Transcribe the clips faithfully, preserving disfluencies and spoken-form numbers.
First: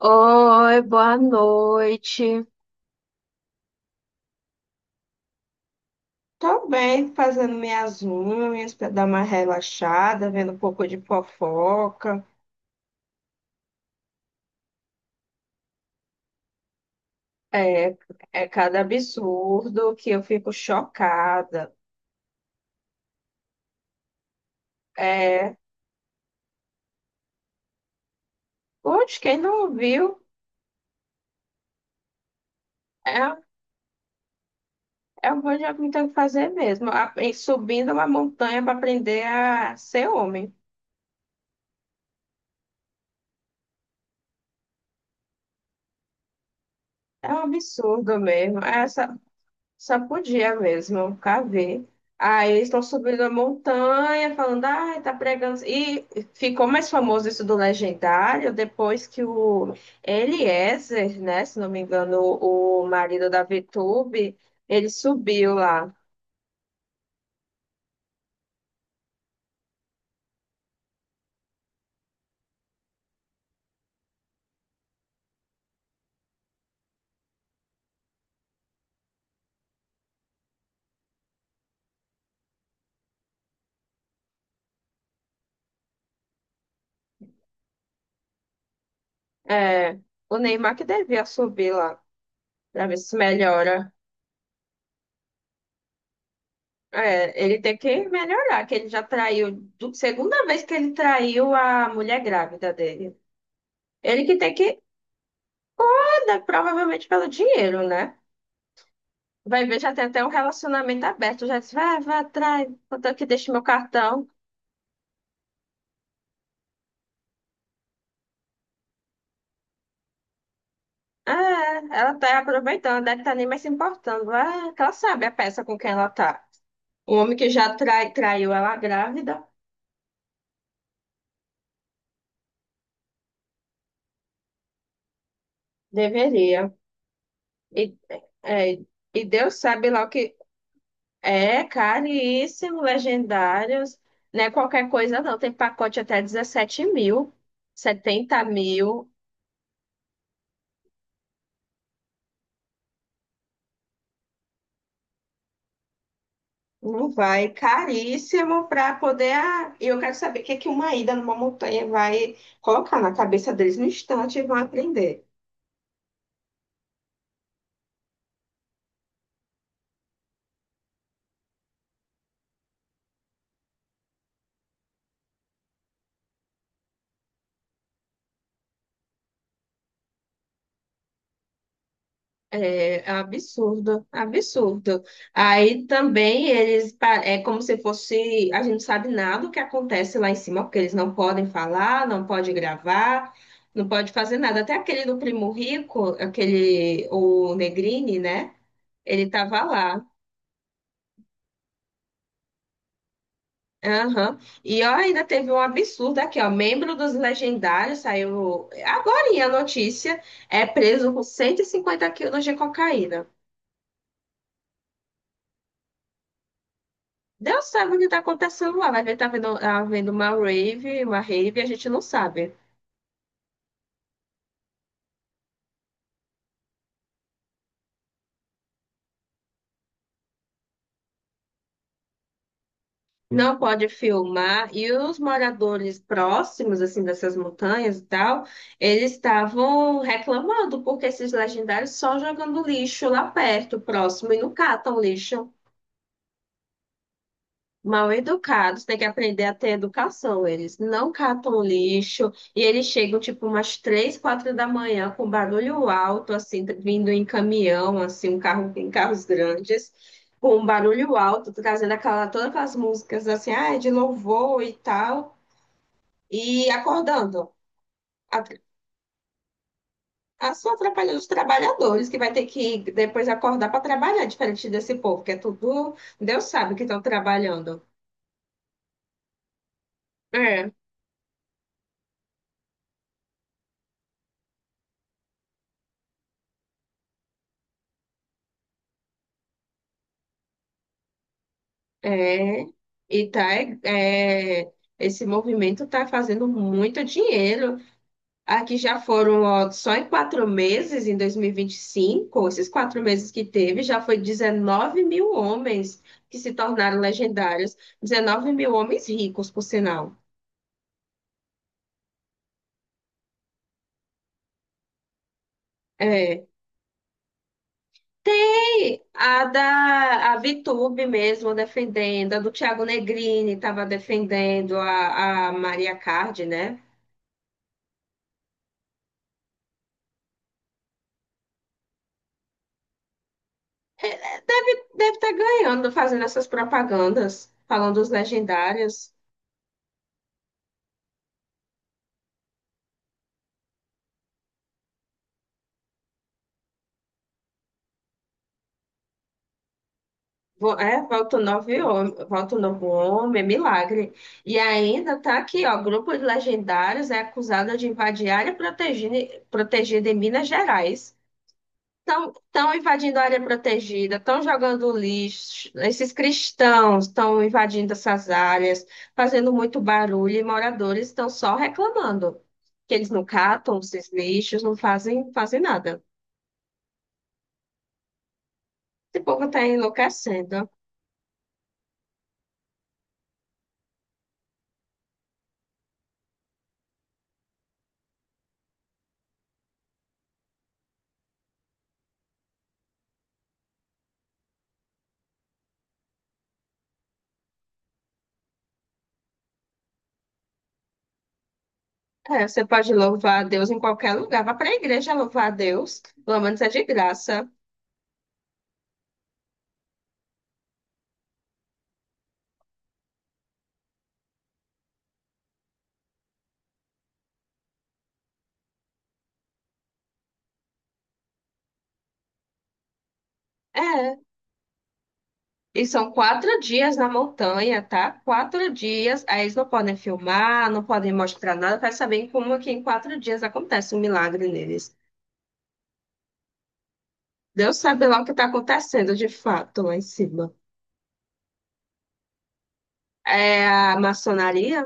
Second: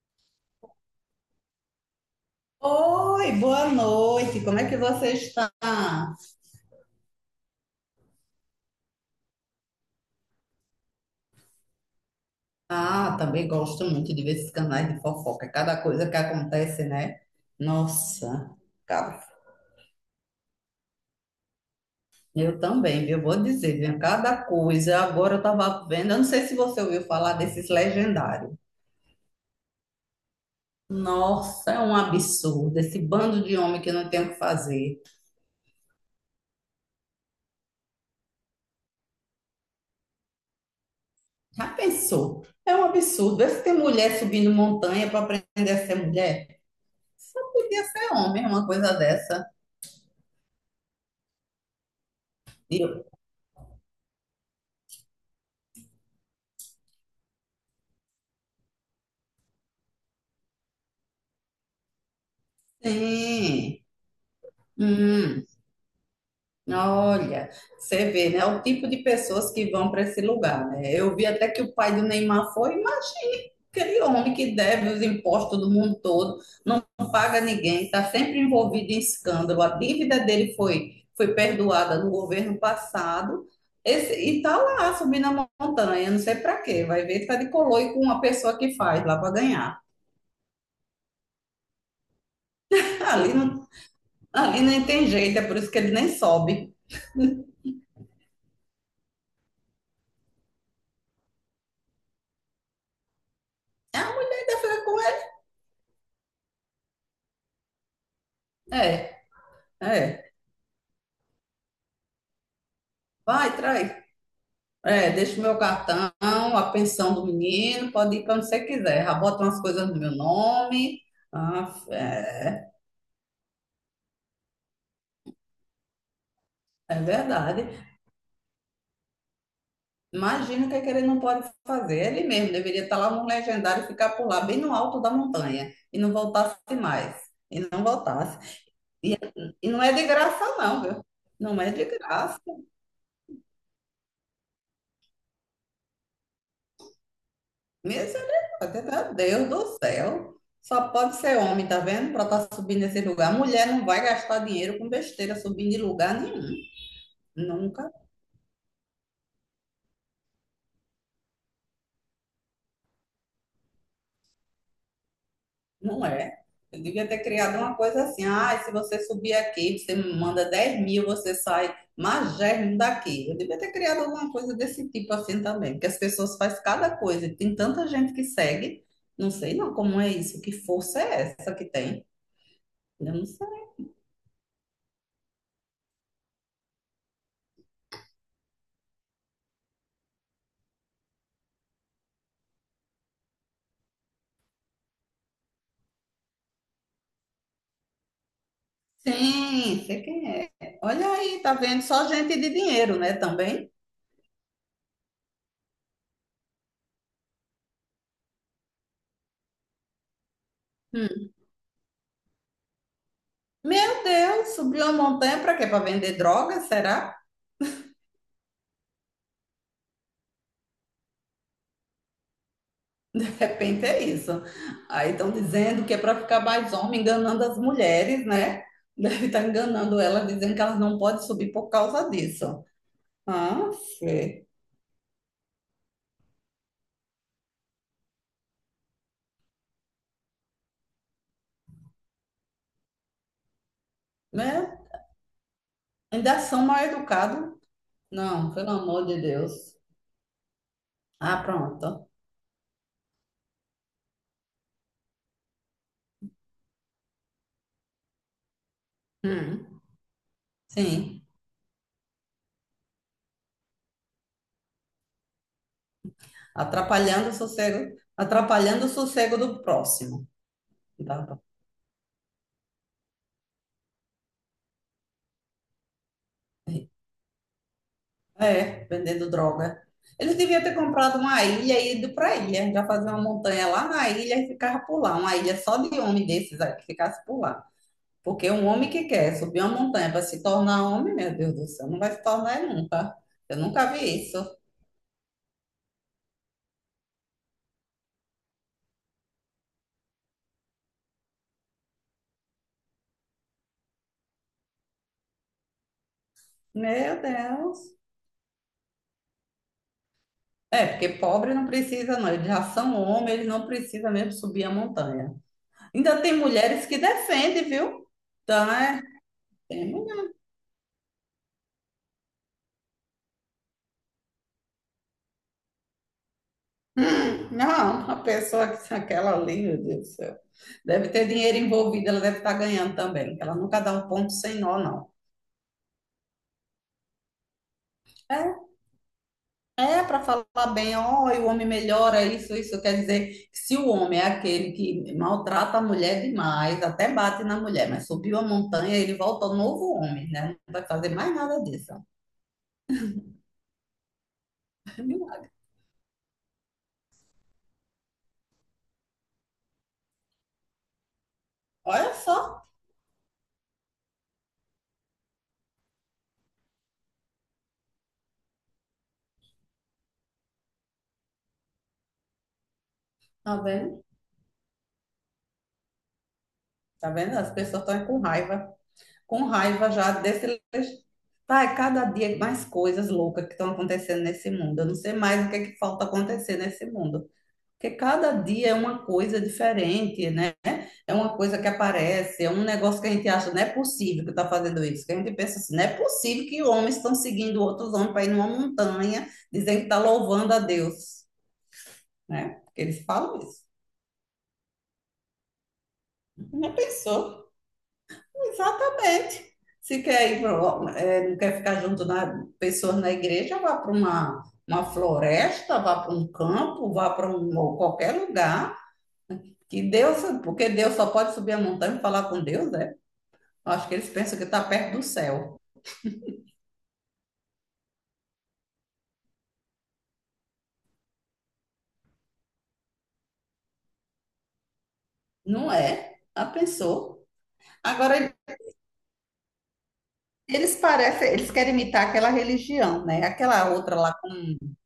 Oi, boa noite. Oi, boa noite. Como é que você está? Tô bem, fazendo minhas unhas para dar uma relaxada, vendo um pouco de fofoca. Ah, também gosto muito de ver esses canais de fofoca. Cada coisa que acontece, né? É, é Nossa, cada cara, absurdo que eu fico chocada. eu também, viu? Vou dizer, viu? Cada coisa. Agora eu É, tava vendo, eu não sei se você ouviu falar desses legendários. putz, quem não viu, Nossa, é um absurdo. Esse é, bando de homem que não tem o que fazer. é o que eu me tenho que fazer mesmo. A- e subindo uma montanha para aprender a ser homem. Já pensou? É um absurdo. Vê se tem mulher subindo montanha para aprender a ser mulher. É um Só podia ser absurdo homem, mesmo. uma coisa dessa. Sacudia mesmo, cavei. Aí eles estão subindo a montanha, falando, ai, tá pregando. E ficou mais famoso isso do Legendário depois que o Eliezer, né, se não me engano, o o marido da Sim. VTube, ele Hum, subiu lá. olha, você vê, né? O tipo de pessoas que vão para esse lugar, né? Eu vi até que o pai do Neymar foi, imagine aquele homem que deve os impostos do mundo todo, não paga ninguém, está sempre envolvido em escândalo. A dívida dele foi, foi perdoada no governo passado. Esse, e tá lá subindo a montanha, não sei para quê. Vai ver, tá de coloio com uma pessoa que faz lá para ganhar. É, o Neymar que devia subir lá, pra ver se Ali não, melhora. ali nem tem jeito, é por isso que ele nem sobe. É, ele tem que melhorar, que ele já traiu, du- segunda vez que ele traiu a mulher grávida dele. Ah, Ele que tem que fica. andar, provavelmente pelo dinheiro, né? É, Vai ver, já tem até um é. relacionamento aberto. Já disse, vai, vai atrás, contanto que deixe Vai, meu traz. cartão. É, deixa o meu cartão, a pensão do menino, pode ir para onde você quiser. Já bota umas coisas no meu nome. Ah, Ah, é, ela tá é, aproveitando, deve estar nem mais se importando. Ah, que ela sabe a peça com quem ela tá. é O homem que verdade. já trai, traiu ela grávida, Imagina o que, é que ele não pode fazer. Ele mesmo deveria estar lá no legendário e ficar por lá, bem no alto da montanha, e não voltasse deveria. mais. E não E, voltasse. é, e Deus E não sabe é lá de o que graça, não, viu? Não é é de graça. caríssimo, legendários. Não é qualquer coisa, não. Tem pacote até 17 mil, setenta Misericórdia, mil. meu Deus do céu. Só pode ser homem, tá vendo? Pra estar subindo esse lugar. Mulher não vai gastar dinheiro com besteira subindo de lugar nenhum. Não vai, Nunca, caríssimo para poder. ah, E eu quero saber o que é que uma ida numa montanha vai colocar na cabeça deles no instante e vão aprender. não é. Eu devia ter criado uma coisa assim. Ah, se você subir aqui, você me manda dez mil, você sai magérrimo daqui. Eu devia ter criado alguma coisa desse tipo assim também. Porque as pessoas fazem cada coisa. Tem tanta gente que segue. Não sei não como é isso. Que força é essa que tem? É Eu não sei. absurdo, absurdo. Aí também eles pa- é como se fosse, a gente não sabe nada do que acontece lá em cima, porque eles não podem falar, não pode gravar, não pode fazer nada. Até aquele do Primo Rico, aquele o Negrini, né? Ele tava Sim, sei lá. quem é. Olha aí, tá vendo? Só gente de dinheiro, né, também. Aham. E ó, ainda teve um absurdo aqui, ó. Membro dos legendários saiu agorinha a notícia, é preso com Hum. cento e cinquenta quilos de cocaína. Meu Deus, subiu a montanha para quê? Para vender drogas, será? Deus sabe o que está acontecendo lá. Vai ver tá havendo, havendo uma rave, uma rave, a gente não sabe. De repente é isso. Aí estão dizendo que é para ficar mais homem, enganando as mulheres, né? Deve estar enganando elas, dizendo que elas não podem subir por causa disso. Não Ah, pode sei. filmar. E os moradores próximos, assim, dessas montanhas e tal, eles estavam reclamando porque esses legendários só jogando lixo lá perto, próximo, e não Né? catam lixo. Ainda são mal educados. Mal Não, pelo educados, tem que amor de aprender a ter Deus. educação. Eles não Ah, catam pronto. lixo e eles chegam tipo umas três, quatro da manhã com barulho alto, assim, vindo em caminhão, assim, um carro em carros Hum. grandes, com um barulho Sim. alto, trazendo aquela, todas aquelas músicas assim, ah, de louvor e tal, e Atrapalhando o acordando. sossego, A, atrapalhando o sossego do próximo. a Só atrapalhando os Dá. trabalhadores, que vai ter que depois acordar para trabalhar, diferente desse povo, que é tudo, Deus sabe que estão trabalhando. É, vendendo droga. Eles deviam É. ter comprado uma ilha e ido para a ilha, já fazer uma montanha lá na ilha e ficava por lá. Uma ilha só de homem desses aí que ficasse por lá. Porque um homem que quer subir uma montanha para se tornar homem, meu Deus do céu, não vai se tornar É, nunca. e tá, Eu nunca vi isso. é, é, esse movimento está fazendo muito dinheiro. Aqui já foram, ó, só em quatro meses, em dois mil e e vinte e cinco esses quatro meses que teve, já foi 19 mil homens que se tornaram Meu legendários. Deus. 19 mil homens ricos, por sinal. É, porque pobre não precisa, não. Eles já são homens, eles não precisam mesmo subir a montanha. Ainda tem É. mulheres que defendem, viu? Então, Tem é, a tem mulher. da a Vitube mesmo defendendo, a do Thiago Negrini estava defendendo a, a Maria Cardi, né? Hum, Não, uma pessoa que aquela ali, meu Deus do céu. Deve ter dinheiro envolvido, ela deve estar ganhando também. Ela nunca dá um ponto sem nó, Deve, não. deve estar ganhando fazendo essas propagandas, falando dos É, legendários. é para falar bem, ó, e o homem melhora isso, isso quer dizer que se o homem é aquele que maltrata a mulher demais, até bate na mulher, mas subiu a montanha, ele volta novo homem, né? Vo- Não vai É, fazer mais volta o nada novo disso. Ó. homem, volta o novo homem, é milagre. E ainda tá Milagre. aqui, ó, grupo de legendários é acusado de invadir área protegida, protegida em Minas Gerais. Olha só, Estão invadindo a área protegida, estão jogando lixo, esses cristãos estão invadindo essas áreas, fazendo muito barulho e moradores estão só reclamando que eles não tá catam vendo? esses lixos, não fazem, fazem nada. Tá vendo? As pessoas estão com raiva. Esse Com povo está raiva já desse. enlouquecendo. Tá, é cada dia é mais coisas loucas que estão acontecendo nesse mundo. Eu não sei mais o que é que falta acontecer nesse mundo. Porque cada dia é uma coisa diferente, né? É uma coisa que aparece, é um negócio que a gente acha, não é possível que está fazendo isso. Que a gente pensa assim, não é possível que homens estão seguindo outros homens para ir numa montanha, dizendo que está louvando a Deus, É, né? você Porque pode eles falam louvar a isso. Deus em qualquer lugar, vá para a igreja louvar a Deus, pelo menos é Não de pensou? graça. Exatamente. Se quer ir pro, é, não quer ficar junto na pessoas na igreja, vá para uma, uma floresta, vá para um campo, vá para um ou qualquer lugar. Que Deus, porque Deus só pode subir a montanha e falar com Deus, né? Eu acho que eles É, pensam que está perto do céu. e são quatro dias na montanha, tá? Quatro dias. Aí eles não podem filmar, não podem mostrar nada para saber como é que em quatro dias acontece um milagre neles. Não é? Já pensou? Deus sabe lá o que Agora está acontecendo de fato lá em cima. eles parecem, eles querem imitar aquela religião, né? Aquela É outra a lá, maçonaria?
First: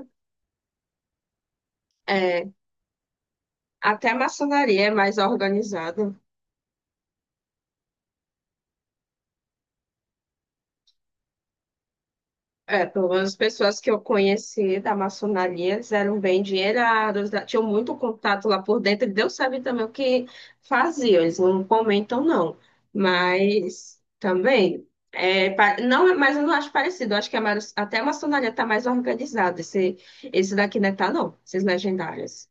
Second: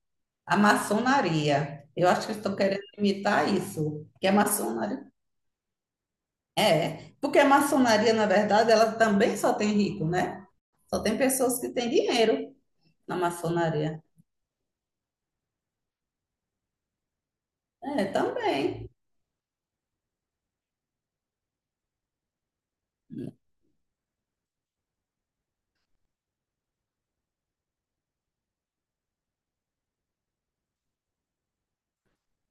a maçonaria. Eu acho que eles É. estão querendo imitar isso, Até a que é maçonaria é maçonaria. mais organizada. É, porque a maçonaria, na verdade, ela também só tem rico, né? Só tem pessoas que têm dinheiro É, pelo na menos as pessoas que eu maçonaria. conheci da maçonaria, eles eram bem endinheirados, da- tinham muito É, contato lá por também. dentro, e Deus sabe também o que faziam, eles não comentam, não. Mas também, é, pa- não, é- mas eu não acho parecido, eu acho que a, maro- até a maçonaria está mais organizada, esse, esse daqui não está, não, esses legendários.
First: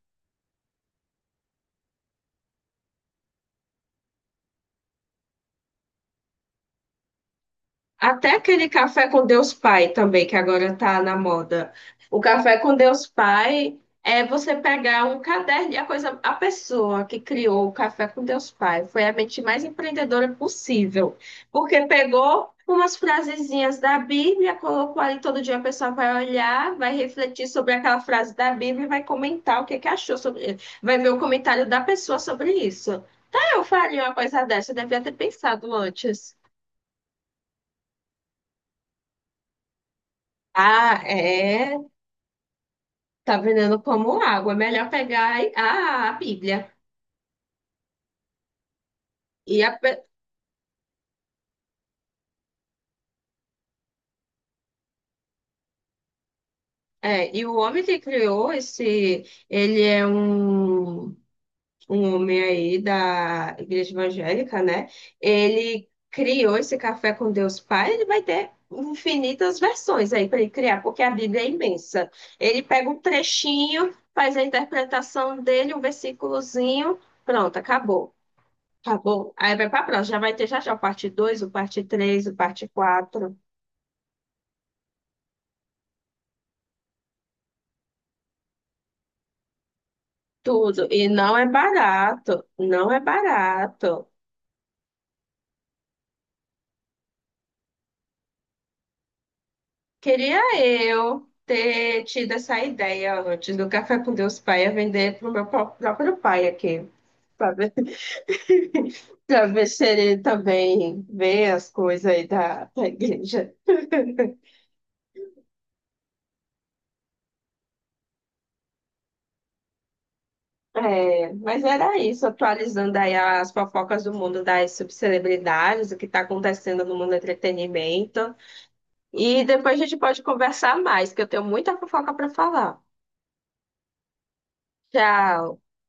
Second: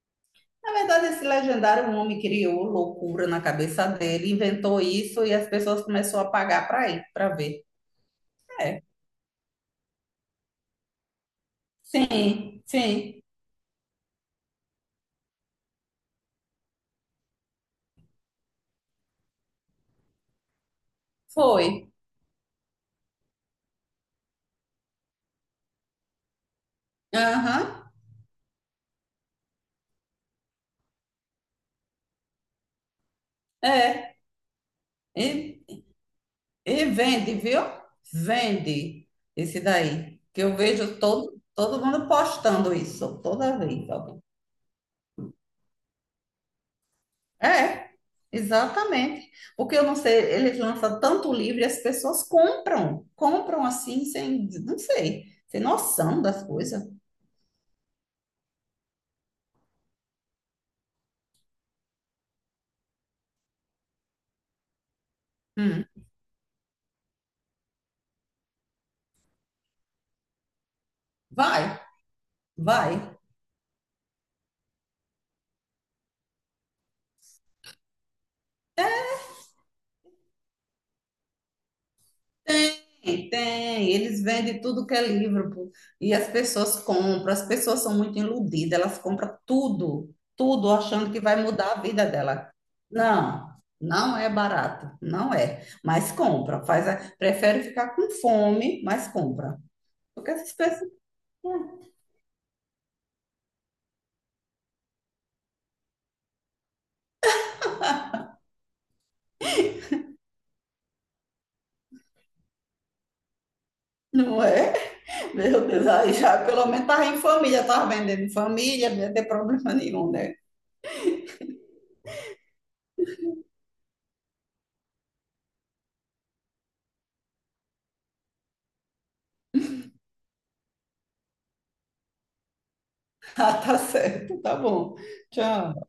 Na verdade, esse legendário um homem criou loucura na cabeça dele, inventou isso e as pessoas começaram a pagar para ir, para ver. Até aquele É, café com Deus Pai também, que agora tá na moda. O café sim, com Deus sim, Pai é você pegar um caderno e a coisa, a pessoa que criou o café com Deus Pai foi a mente mais empreendedora possível, porque foi. pegou umas frasezinhas da Bíblia, colocou ali todo dia a pessoa vai olhar, vai refletir Aham, sobre aquela frase da Bíblia e vai comentar o que que achou sobre, vai ver o comentário da pessoa sobre isso. Ah, eu faria uma é. coisa dessa, eu devia ter pensado E, antes. e vende, viu? Vende esse daí. Que eu vejo Ah, todo, todo é. mundo postando isso, Tá toda vendendo vez. como água. É melhor pegar a, a Bíblia. É, exatamente. E, a Porque eu não pe- sei, eles lançam tanto livro e as pessoas compram, compram assim, sem, não sei, sem noção das coisas. é, e o homem que criou esse, ele é um, um homem aí da igreja evangélica, né? Hum, Ele criou esse café com Deus Pai, ele vai ter infinitas versões aí para ele criar, porque a Bíblia é Vai, imensa. Ele pega um vai. trechinho, faz a interpretação dele, um versículozinho, pronto, acabou. Acabou. Aí vai para a próxima, já vai ter já já o parte dois o parte três o parte Tem, quatro. tem. Eles vendem tudo que é livro, pô. E as pessoas compram. As pessoas são muito iludidas, elas compram tudo, tudo, Tudo. E achando que não vai é mudar a vida barato. dela. Não é Não, barato. não é barato, não é. Mas compra, faz a- prefere ficar com fome, mas compra. Porque Queria essas pessoas. eu ter tido essa ideia antes do Café com Deus Pai a vender para o meu pró- próprio pai aqui. Para ver, para ver se ele também vê as coisas aí da, da igreja. Não é? Meu Deus, aí já pelo menos estava em família, estava vendendo em família, não ia ter problema nenhum, né? É, mas era isso, atualizando aí as fofocas do mundo das subcelebridades, o que está acontecendo no mundo do entretenimento. E depois a gente pode conversar mais, que eu tenho muita fofoca para falar. Ah, tá certo, tá bom. Tchau. Tchau.